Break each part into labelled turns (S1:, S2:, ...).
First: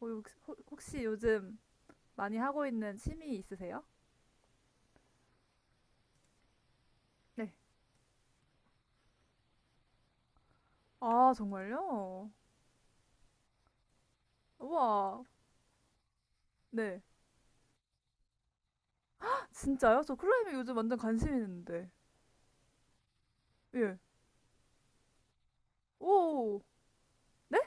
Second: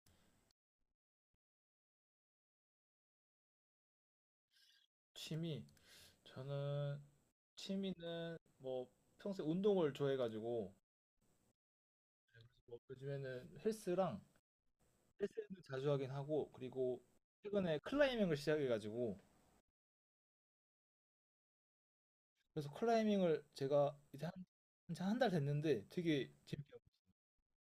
S1: 어, 혹시 요즘 많이 하고 있는 취미 있으세요?
S2: 취미. 저는
S1: 네.
S2: 취미는 뭐 평소에 운동을 좋아해가지고.
S1: 아,
S2: 네,
S1: 정말요?
S2: 그래서 뭐 요즘에는 헬스랑,
S1: 우와.
S2: 헬스는 자주 하긴 하고.
S1: 네.
S2: 그리고 최근에 클라이밍을 시작해가지고
S1: 진짜요? 저 클라이밍 요즘 완전 관심 있는데.
S2: 그래서 클라이밍을 제가
S1: 예.
S2: 이제 한한 달 됐는데 되게
S1: 오.
S2: 재밌게
S1: 네?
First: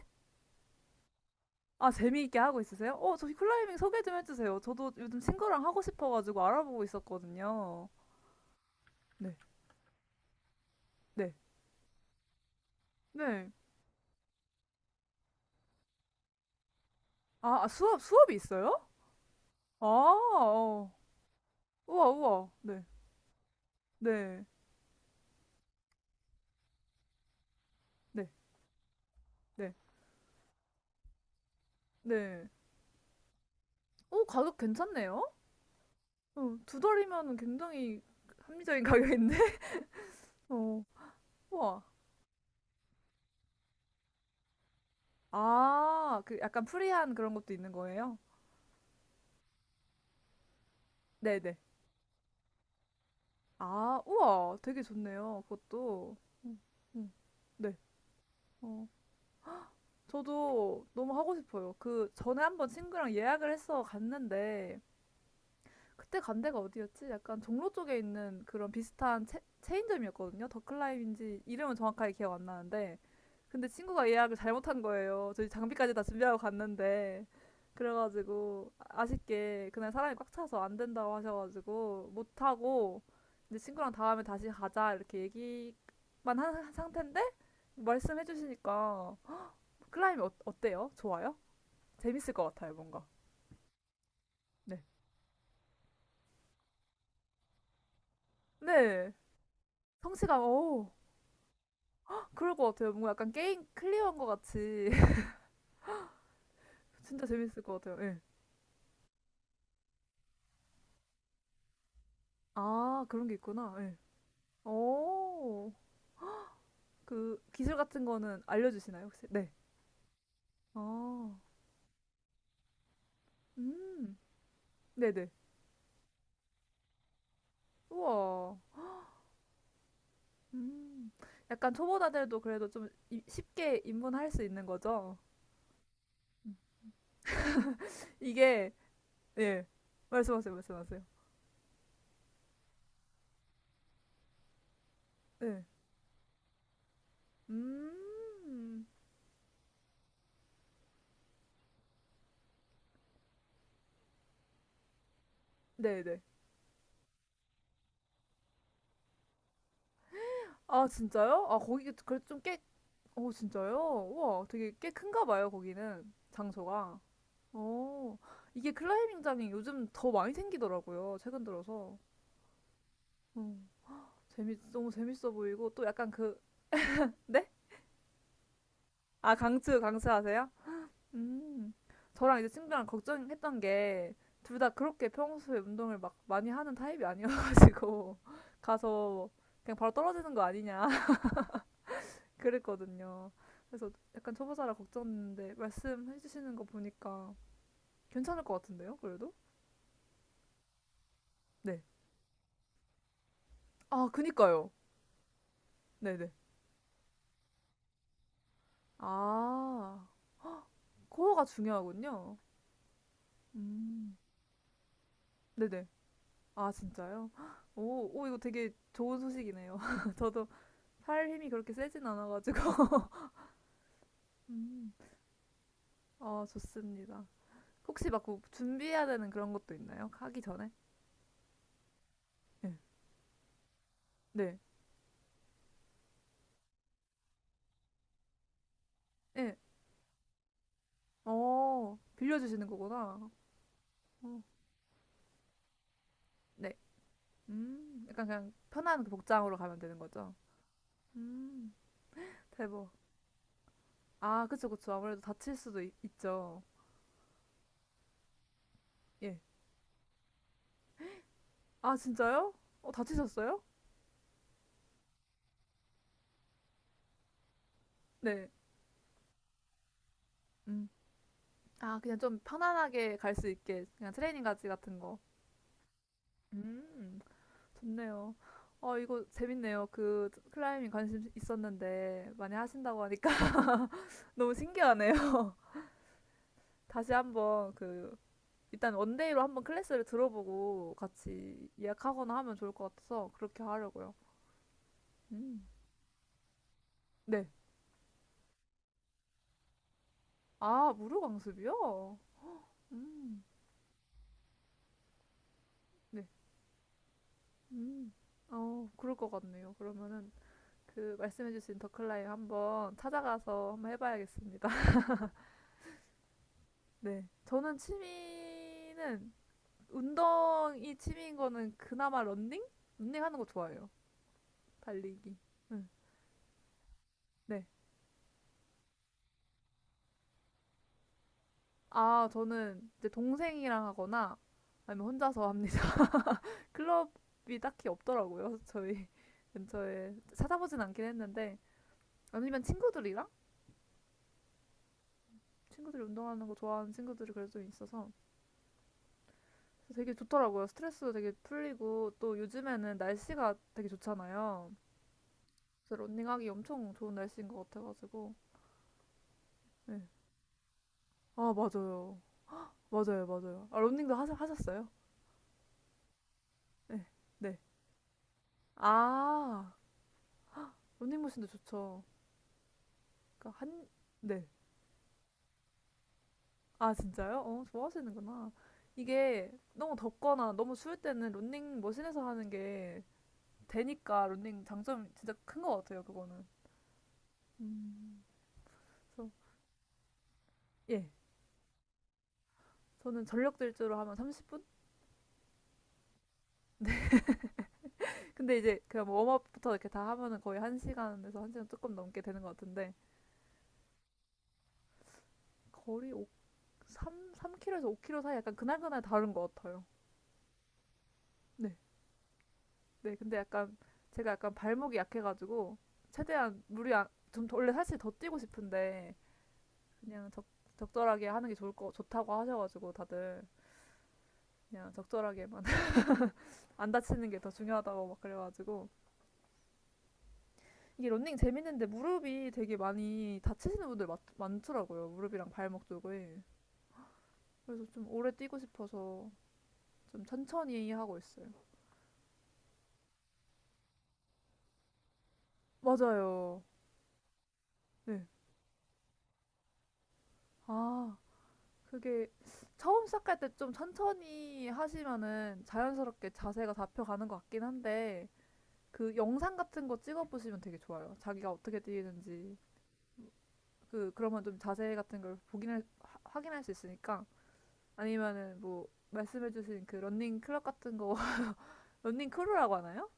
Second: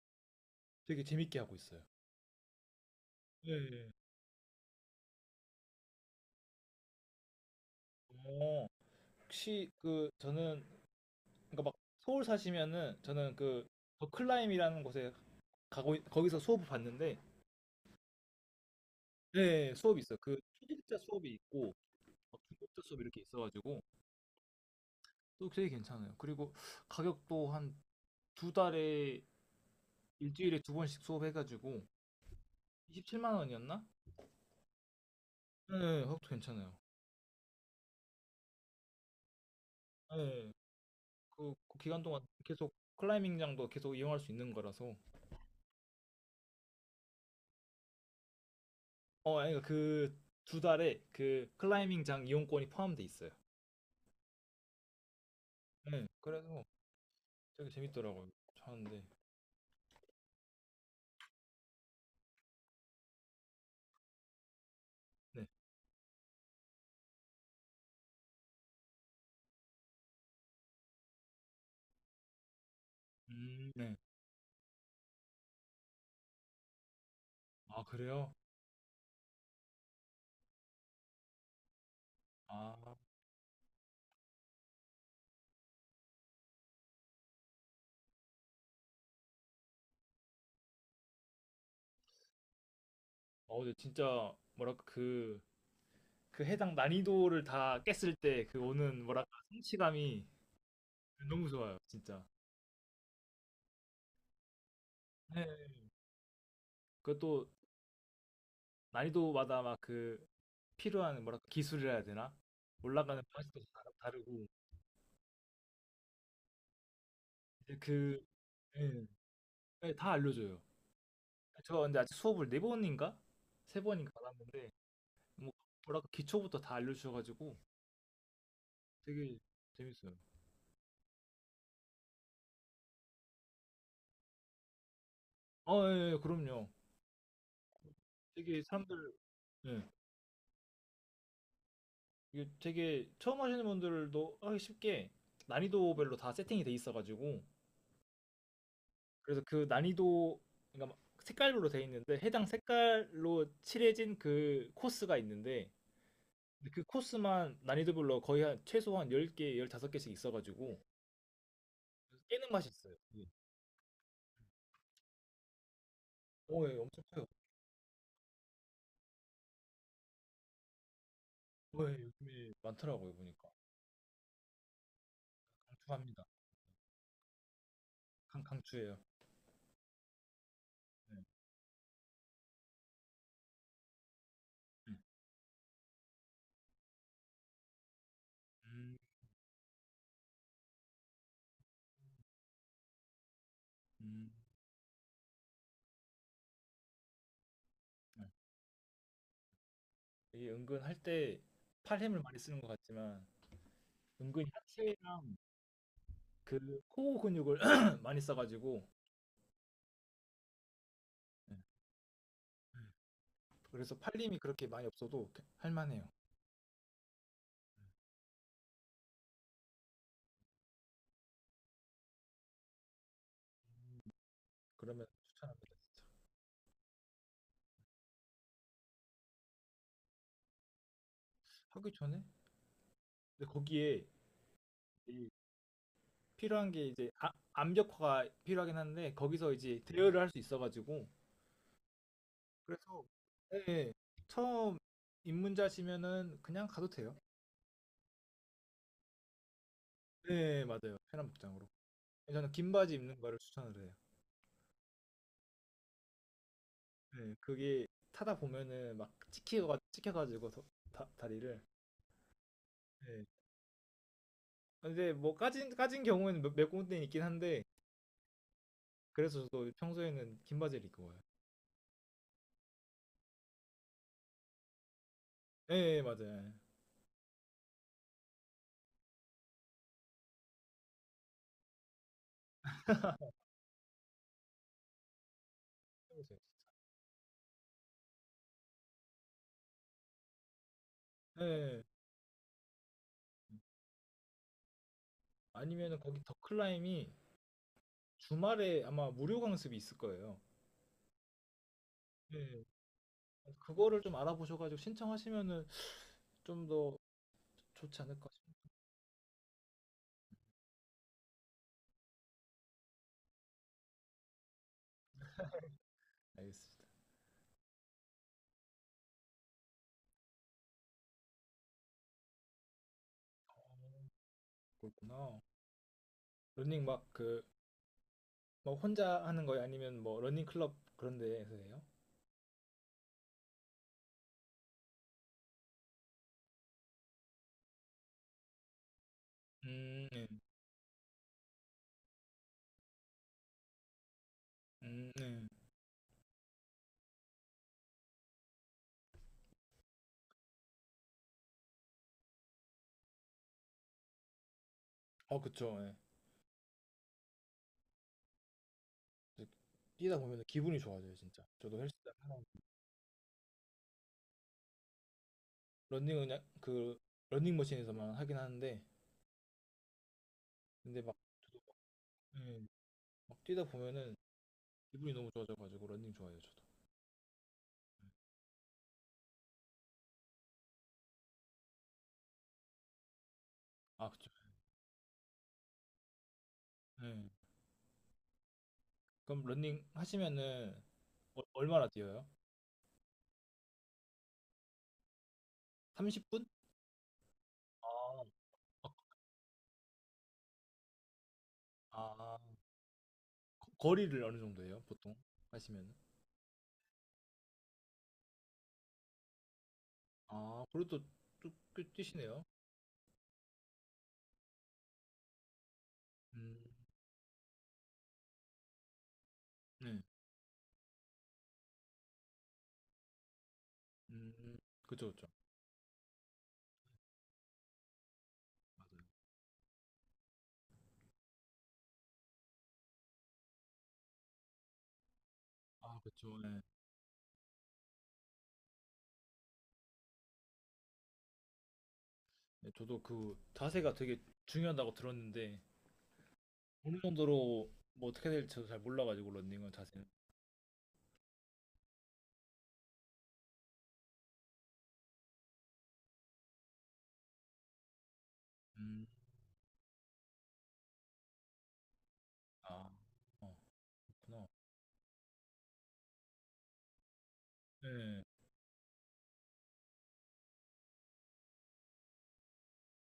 S2: 되게 재밌게 하고 있어요.
S1: 아, 재미있게 하고 있으세요? 어, 저기 클라이밍
S2: 네.
S1: 소개 좀 해주세요. 저도 요즘 친구랑 하고 싶어가지고 알아보고 있었거든요.
S2: 어,
S1: 네.
S2: 혹시 저는
S1: 네.
S2: 그러니까 막 서울 사시면은 저는
S1: 네.
S2: 그 더 클라임이라는 곳에 거기서 수업을 봤는데.
S1: 아, 아, 수업이 있어요?
S2: 네,
S1: 아,
S2: 수업이 있어요. 그
S1: 어.
S2: 초급자 수업이 있고
S1: 우와,
S2: 막
S1: 우와.
S2: 중급자
S1: 네.
S2: 수업 이렇게 있어가지고
S1: 네.
S2: 또 되게 괜찮아요. 그리고 가격도 한
S1: 네.
S2: 두 달에
S1: 네.
S2: 일주일에 2번씩 수업해가지고
S1: 네.
S2: 27만 원이었나?
S1: 오, 가격 괜찮네요?
S2: 네, 그것도
S1: 어,
S2: 괜찮아요.
S1: 두 달이면 굉장히 합리적인 가격인데?
S2: 네,
S1: 어,
S2: 그
S1: 우와.
S2: 기간 동안 계속 클라이밍장도 계속 이용할 수 있는 거라서.
S1: 아, 그 약간 프리한 그런 것도 있는 거예요?
S2: 어, 아니 그두 달에 그
S1: 네네.
S2: 클라이밍장 이용권이 포함돼 있어요.
S1: 아, 우와. 되게 좋네요.
S2: 네,
S1: 그것도. 음,
S2: 그래서
S1: 음,
S2: 되게
S1: 네.
S2: 재밌더라고요.
S1: 어,
S2: 하는데.
S1: 저도 너무 하고 싶어요. 그 전에 한번 친구랑 예약을 해서 갔는데,
S2: 네.
S1: 그때 간 데가 어디였지? 약간 종로 쪽에 있는 그런 비슷한 체인점이었거든요. 더클라임인지 이름은 정확하게 기억 안 나는데. 근데
S2: 음. 네.
S1: 친구가 예약을 잘못한 거예요. 저희 장비까지 다 준비하고 갔는데.
S2: 아 그래요?
S1: 그래가지고 아쉽게 그날 사람이 꽉 차서 안 된다고 하셔가지고 못
S2: 아.
S1: 하고 이제 친구랑 다음에 다시 가자 이렇게 얘기만 한 상태인데 말씀해 주시니까 클라임이 어때요? 좋아요? 재밌을 것 같아요, 뭔가.
S2: 어, 근데 진짜
S1: 네.
S2: 뭐랄까 그 해당 난이도를 다 깼을 때 그 오는
S1: 네.
S2: 뭐랄까 성취감이
S1: 성씨가 오
S2: 너무 좋아요, 진짜.
S1: 그럴 것 같아요. 뭔가 약간 게임 클리어한 것 같이
S2: 네.
S1: 진짜
S2: 그것도
S1: 재밌을 것 같아요. 예.
S2: 난이도마다 막 그 필요한 뭐랄까 기술이라 해야 되나?
S1: 아
S2: 올라가는
S1: 그런 게
S2: 방식도
S1: 있구나.
S2: 다
S1: 예.
S2: 다르고.
S1: 오, 그
S2: 이제
S1: 기술 같은
S2: 그,
S1: 거는 알려주시나요
S2: 예,
S1: 혹시? 네.
S2: 예, 다 알려줘요.
S1: 아,
S2: 제가 근데 아직 수업을 4번인가 3번인가
S1: 음,
S2: 받았는데
S1: 네네.
S2: 뭐 뭐랄까 기초부터 다 알려주셔가지고
S1: 우와.
S2: 되게 재밌어요.
S1: 음, 약간 초보자들도 그래도 좀 쉽게 입문할 수 있는 거죠?
S2: 어, 예, 예, 그럼요. 되게
S1: 이게
S2: 사람들,
S1: 예.
S2: 예.
S1: 말씀하세요, 말씀하세요.
S2: 이게 되게 처음 하시는 분들도 하기 쉽게
S1: 네.
S2: 난이도별로 다 세팅이 돼 있어가지고,
S1: 음,
S2: 그래서 그 난이도, 그러니까 막 색깔별로 돼 있는데 해당 색깔로 칠해진 그 코스가 있는데
S1: 네네.
S2: 근데 그 코스만 난이도별로 거의 한 최소한 10개, 15개씩 있어가지고
S1: 아 진짜요? 아 거기 그래도
S2: 그래서 깨는
S1: 좀꽤
S2: 맛이 있어요. 예.
S1: 오 진짜요? 우와, 되게 꽤 큰가 봐요, 거기는.
S2: 어, 예,
S1: 장소가.
S2: 엄청 커요.
S1: 어, 이게 클라이밍장이 요즘 더 많이 생기더라고요, 최근
S2: 어, 예,
S1: 들어서.
S2: 요즘에 많더라고요, 보니까.
S1: 음, 재밌, 너무 재밌어 보이고, 또 약간
S2: 강추합니다.
S1: 그, 네?
S2: 강추예요.
S1: 아, 강추하세요?
S2: 네.
S1: 음, 저랑 이제 친구랑 걱정했던 게, 둘 다
S2: 네.
S1: 그렇게 평소에 운동을 막 많이 하는 타입이 아니어가지고,
S2: 음.
S1: 가서 그냥 바로 떨어지는 거 아니냐, 그랬거든요. 그래서
S2: 음.
S1: 약간 초보자라 걱정했는데, 말씀해주시는 거 보니까,
S2: 네.
S1: 괜찮을 것 같은데요, 그래도?
S2: 이게 은근 할 때
S1: 네.
S2: 팔힘을 많이 쓰는 것 같지만
S1: 아,
S2: 은근히
S1: 그니까요.
S2: 하체랑
S1: 네네.
S2: 그 코어 근육을 많이 써가지고.
S1: 아, 코어가
S2: 예.
S1: 중요하군요.
S2: 그래서
S1: 음.
S2: 팔림이 그렇게 많이 없어도
S1: 네네.
S2: 할만해요.
S1: 아, 진짜요? 헉, 오, 오, 이거 되게 좋은 소식이네요. 저도 팔 힘이 그렇게 세진 않아가지고. 음.
S2: 그러면 추천합니다, 진짜.
S1: 아, 좋습니다. 혹시 막 그 준비해야 되는 그런 것도 있나요? 하기 전에?
S2: 하기 전에,
S1: 네.
S2: 근데 거기에
S1: 네.
S2: 이 필요한 게 이제 암벽화가 필요하긴 한데 거기서
S1: 네.
S2: 이제 대여를 할 수 있어가지고
S1: 어, 빌려주시는
S2: 그래서,
S1: 거구나.
S2: 예, 예.
S1: 어.
S2: 처음 입문자시면은 그냥
S1: 네.
S2: 가도 돼요.
S1: 약간 그냥 편한 그 복장으로 가면 되는 거죠?
S2: 네, 맞아요. 편한 복장으로.
S1: 음,
S2: 예, 저는 긴
S1: 대박.
S2: 바지 입는 거를 추천을 해요.
S1: 아, 그쵸, 그쵸. 아무래도 다칠 수도 있, 죠
S2: 네, 그게 타다 보면은 막
S1: 예.
S2: 찍혀가지고 더- 다리를,
S1: 아, 진짜요? 어,
S2: 예.
S1: 다치셨어요?
S2: 아, 근데 뭐 까진 경우에는 몇 군데 있긴 한데
S1: 네.
S2: 그래서 저도 평소에는 긴 바지를
S1: 음.
S2: 입고 와요.
S1: 아, 그냥 좀 편안하게 갈 수 있게. 그냥 트레이닝 가지 같은 거.
S2: 예, 예, 맞아요.
S1: 음, 좋네요. 어, 이거 재밌네요. 그, 클라이밍 관심 있었는데, 많이 하신다고 하니까 너무 신기하네요.
S2: 예.
S1: 다시 한번 그, 일단 원데이로 한번 클래스를 들어보고
S2: 예.
S1: 같이
S2: 예.
S1: 예약하거나 하면 좋을 것 같아서 그렇게 하려고요. 음.
S2: 아니면은 거기 더 클라임이
S1: 네.
S2: 주말에 아마 무료 강습이 있을 거예요.
S1: 아, 무료 강습이요?
S2: 예.
S1: 음.
S2: 그거를 좀 알아보셔가지고 신청하시면은
S1: 네.
S2: 좀 더 좋지
S1: 음.
S2: 않을까 싶습니다.
S1: 어, 그럴 것 같네요. 그러면은 그 말씀해주신 더클라임 한번 찾아가서 한번 해봐야겠습니다.
S2: 알겠습니다.
S1: 네. 저는 취미는 운동이 취미인 거는 그나마 런닝? 런닝 하는 거 좋아해요. 달리기.
S2: 그렇구나.
S1: 응.
S2: 러닝 막 그
S1: 네.
S2: 막 혼자 하는 거예요? 아니면 뭐 러닝 클럽 그런 데에서 해요?
S1: 아, 저는 이제 동생이랑 하거나 아니면 혼자서 합니다. 클럽이 딱히 없더라고요. 저희 근처에
S2: 예.
S1: 찾아보진 않긴 했는데 아니면 친구들이랑
S2: 네.
S1: 친구들이 운동하는 거 좋아하는 친구들이 그래도 좀 있어서 되게 좋더라고요. 스트레스도 되게 풀리고 또 요즘에는 날씨가 되게 좋잖아요.
S2: 어, 그쵸. 예.
S1: 그래서 런닝하기 엄청 좋은 날씨인 것 같아가지고.
S2: 이제
S1: 네.
S2: 뛰다 보면 기분이 좋아져요, 진짜.
S1: 아,
S2: 저도 헬스장
S1: 맞아요.
S2: 하나,
S1: 맞아요, 맞아요. 아, 런닝도 하셨어요?
S2: 런닝은 그
S1: 네. 네.
S2: 런닝머신에서만 하긴 하는데
S1: 아,
S2: 근데 막,
S1: 런닝머신도
S2: 저도 막,
S1: 좋죠.
S2: 예, 막
S1: 그러니까
S2: 뛰다
S1: 한,
S2: 보면은
S1: 네.
S2: 기분이 너무 좋아져가지고 런닝 좋아해요 저도.
S1: 아, 진짜요? 어,
S2: 예.
S1: 좋아하시는구나. 이게 너무 덥거나 너무 추울 때는 런닝머신에서 하는 게
S2: 아
S1: 되니까
S2: 그쵸,
S1: 런닝 장점이 진짜 큰 것 같아요, 그거는.
S2: 예.
S1: 음, 그래서,
S2: 그럼 런닝 하시면은
S1: 예.
S2: 어- 얼마나 뛰어요?
S1: 저는 전력 질주로 하면 30분?
S2: 30분? 아.
S1: 근데 이제 그냥 뭐 웜업부터 이렇게 다 하면은 거의 1시간에서 한 시간 조금 넘게
S2: 아
S1: 되는 것 같은데
S2: 거리를 어느 정도예요 보통 하시면은.
S1: 거리 3km에서 5km 사이 약간 그날그날 다른 것 같아요.
S2: 아 그래도 쭉
S1: 네.
S2: 뛰시네요.
S1: 네. 근데 약간 제가 약간 발목이 약해가지고
S2: 음.
S1: 최대한 무리 안, 좀 원래 사실 더 뛰고 싶은데
S2: 네.
S1: 그냥 적절하게 하는 게 좋을 거 좋다고 하셔가지고 다들
S2: 음.
S1: 그냥
S2: 그쵸, 그쵸.
S1: 적절하게만 안 다치는 게 더 중요하다고 막 그래가지고
S2: 맞아요.
S1: 이게 런닝 재밌는데 무릎이 되게 많이 다치시는 분들 많더라고요. 무릎이랑 발목
S2: 아 그쵸,
S1: 쪽에.
S2: 예.
S1: 그래서 좀 오래 뛰고 싶어서 좀 천천히 하고 있어요.
S2: 네. 저도 그 자세가 되게 중요하다고 들었는데
S1: 맞아요.
S2: 어느 정도로 뭐
S1: 네.
S2: 어떻게 될지 저도 잘 몰라가지고 런닝은 자세는.
S1: 아, 그게 처음 시작할 때 좀 천천히 하시면은 자연스럽게 자세가 잡혀가는 것 같긴 한데
S2: 음.
S1: 그 영상 같은 거 찍어보시면 되게 좋아요. 자기가 어떻게 뛰는지.
S2: 아. 어,
S1: 그, 그러면
S2: 그렇구나.
S1: 좀 자세 같은 걸 보긴, 확인할 수 있으니까.
S2: 예, 예.
S1: 아니면은 뭐, 말씀해주신 그 런닝 클럽 같은 거, 런닝 크루라고 하나요?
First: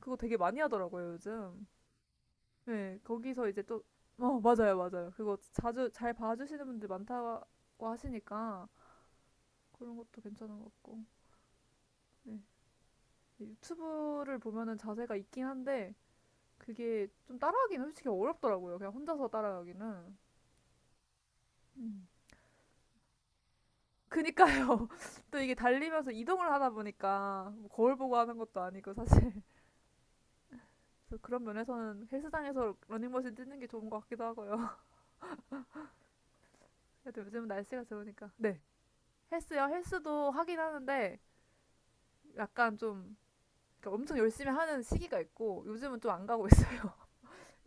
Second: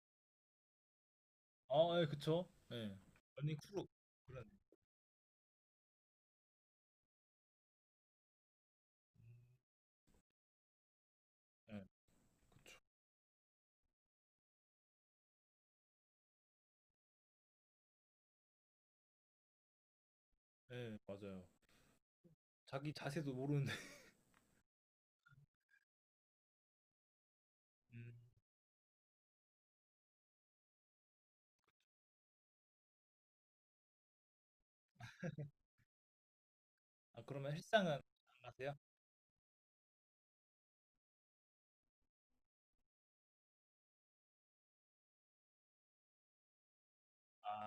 S1: 그거 되게 많이 하더라고요, 요즘.
S2: 아, 예, 그쵸. 예,
S1: 네, 거기서
S2: 런닝
S1: 이제 또,
S2: 크루.
S1: 어,
S2: 그런,
S1: 맞아요, 맞아요. 그거 자주 잘 봐주시는 분들 많다고 하시니까 그런 것도 괜찮은 것 같고.
S2: 예,
S1: 네.
S2: 그쵸.
S1: 유튜브를 보면은 자세가 있긴 한데 그게 좀 따라하기는 솔직히 어렵더라고요. 그냥 혼자서 따라하기는.
S2: 예, 맞아요. 자기 자세도 모르는데.
S1: 그니까요. 또 이게 달리면서 이동을 하다 보니까 뭐 거울
S2: 음.
S1: 보고 하는 것도 아니고 사실. 그래서 그런 면에서는 헬스장에서 러닝머신 뛰는 게 좋은 것 같기도 하고요. 그래도
S2: 아,
S1: 요즘은
S2: 그러면
S1: 날씨가
S2: 헬스장은 안
S1: 좋으니까. 네.
S2: 가세요?
S1: 헬스요. 헬스도 하긴 하는데 약간 좀 그러니까 엄청 열심히 하는 시기가 있고 요즘은 좀 안 가고 있어요.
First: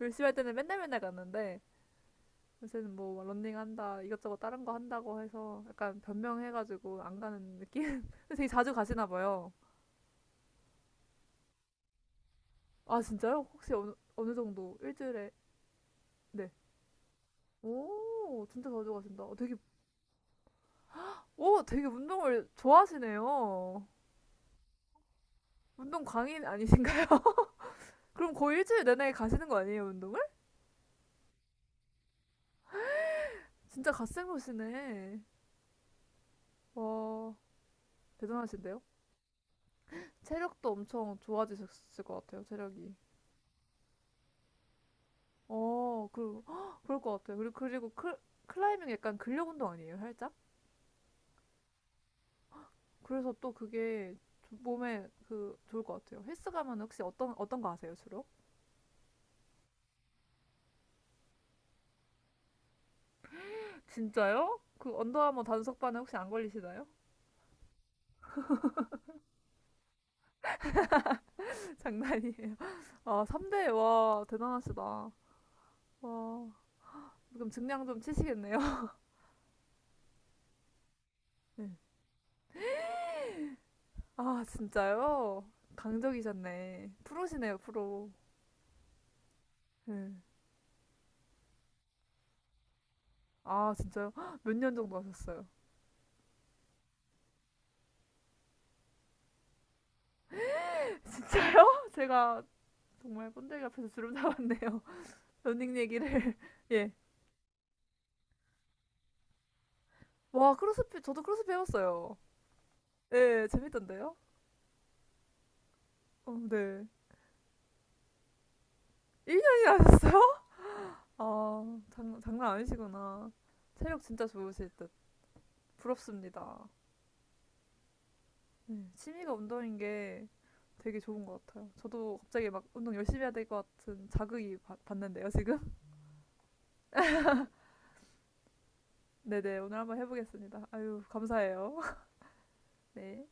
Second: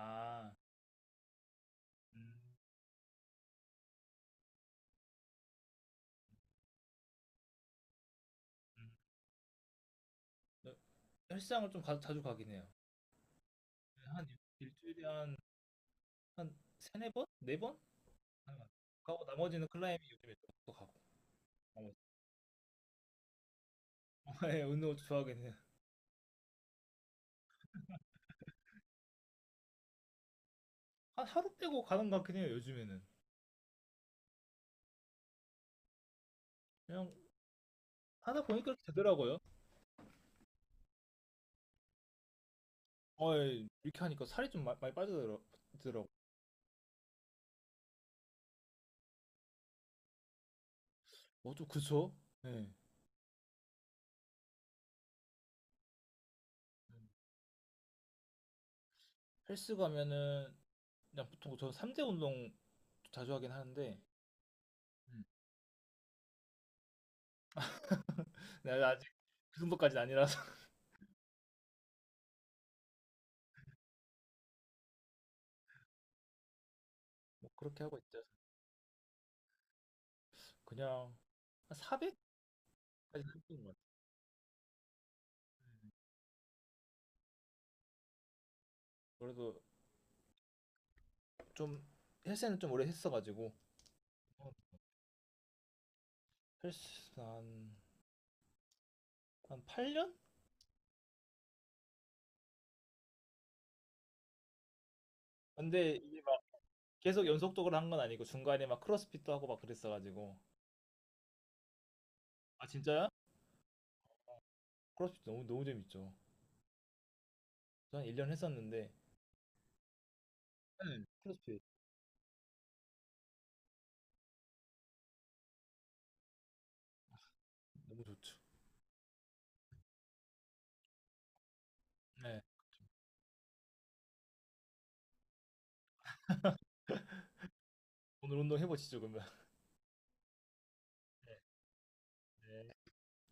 S1: 열심히 할 때는 맨날 맨날 갔는데
S2: 음.
S1: 요새는 뭐 런닝 한다 이것저것 다른 거 한다고 해서 약간 변명해가지고 안 가는 느낌. 되게 자주
S2: 음.
S1: 가시나 봐요.
S2: 네, 헬스장을 좀 자주 가긴 해요.
S1: 아 진짜요? 혹시 어느
S2: 한
S1: 어느 정도
S2: 일주일에
S1: 일주일에
S2: 한,
S1: 네.
S2: 한 세네 번? 4번?
S1: 오
S2: 하는 것
S1: 진짜
S2: 같아요.
S1: 자주 가신다.
S2: 가고
S1: 어, 되게
S2: 나머지는 클라이밍 요즘에 또 가고.
S1: 오 되게
S2: 나머지.
S1: 운동을 좋아하시네요.
S2: 예, 운동 좋아하긴 해요.
S1: 운동 광인 아니신가요? 그럼 거의 일주일 내내 가시는 거 아니에요 운동을?
S2: 하루 빼고 가는 것 같긴 해요, 요즘에는.
S1: 진짜 갓생 보시네.
S2: 그냥
S1: 와
S2: 하다 보니까
S1: 대단하신데요?
S2: 이렇게 되더라고요.
S1: 체력도 엄청 좋아지셨을 것 같아요, 체력이.
S2: 어, 예, 이렇게 하니까 살이 좀 많이 빠지더라고요.
S1: 어, 그리고, 헉, 그럴 것 같아요. 그리고, 그리고 클라이밍 약간 근력 운동 아니에요, 살짝?
S2: 어, 좀 그쵸? 예.
S1: 그래서 또 그게 몸에 그, 좋을 것 같아요. 헬스 가면 혹시 어떤, 어떤 거 아세요, 주로?
S2: 헬스 가면은 그냥 보통 저는 3대 운동 자주 하긴 하는데.
S1: 진짜요? 그
S2: 음.
S1: 언더아머 단속반에 혹시 안 걸리시나요?
S2: 나 아직 그 정도까지는 아니라서.
S1: 장난이에요. 아, 3대, 와, 대단하시다. 와, 그럼
S2: 뭐
S1: 증량
S2: 그렇게 하고
S1: 좀
S2: 있죠.
S1: 치시겠네요.
S2: 그냥
S1: 네.
S2: 한 400까지 했던 것 같아요.
S1: 아, 진짜요? 강적이셨네. 프로시네요, 프로.
S2: 그래도
S1: 네.
S2: 좀 헬스는 좀 오래 했어가지고.
S1: 아, 진짜요? 헉,
S2: 어,
S1: 몇 년 정도 하셨어요?
S2: 헬스 한 8년?
S1: 진짜요? 제가 정말 꼰대기 앞에서 주름 잡았네요. 러닝
S2: 근데 이게
S1: 얘기를. 예.
S2: 계속 연속적으로 한 건 아니고 중간에 막 크로스핏도 하고 막 그랬어가지고.
S1: 와, 크로스핏, 저도 크로스핏 해봤어요.
S2: 아 진짜요?
S1: 예, 재밌던데요?
S2: 크로스핏 너무 너무 재밌죠.
S1: 어, 네.
S2: 저 한 1년 했었는데.
S1: 1년이나 하셨어요?
S2: 네. 크로스핏
S1: 아, 장난 아니시구나. 체력 진짜 좋으실 듯. 부럽습니다.
S2: 너무 좋죠.
S1: 네, 취미가 운동인 게 되게 좋은 것 같아요. 저도
S2: 네,
S1: 갑자기 막 운동 열심히 해야 될 것 같은 자극이 받는데요, 지금?
S2: 오늘 운동 해보시죠 그러면.
S1: 네네, 오늘 한번 해보겠습니다. 아유,
S2: 네.
S1: 감사해요.
S2: 네.
S1: 네.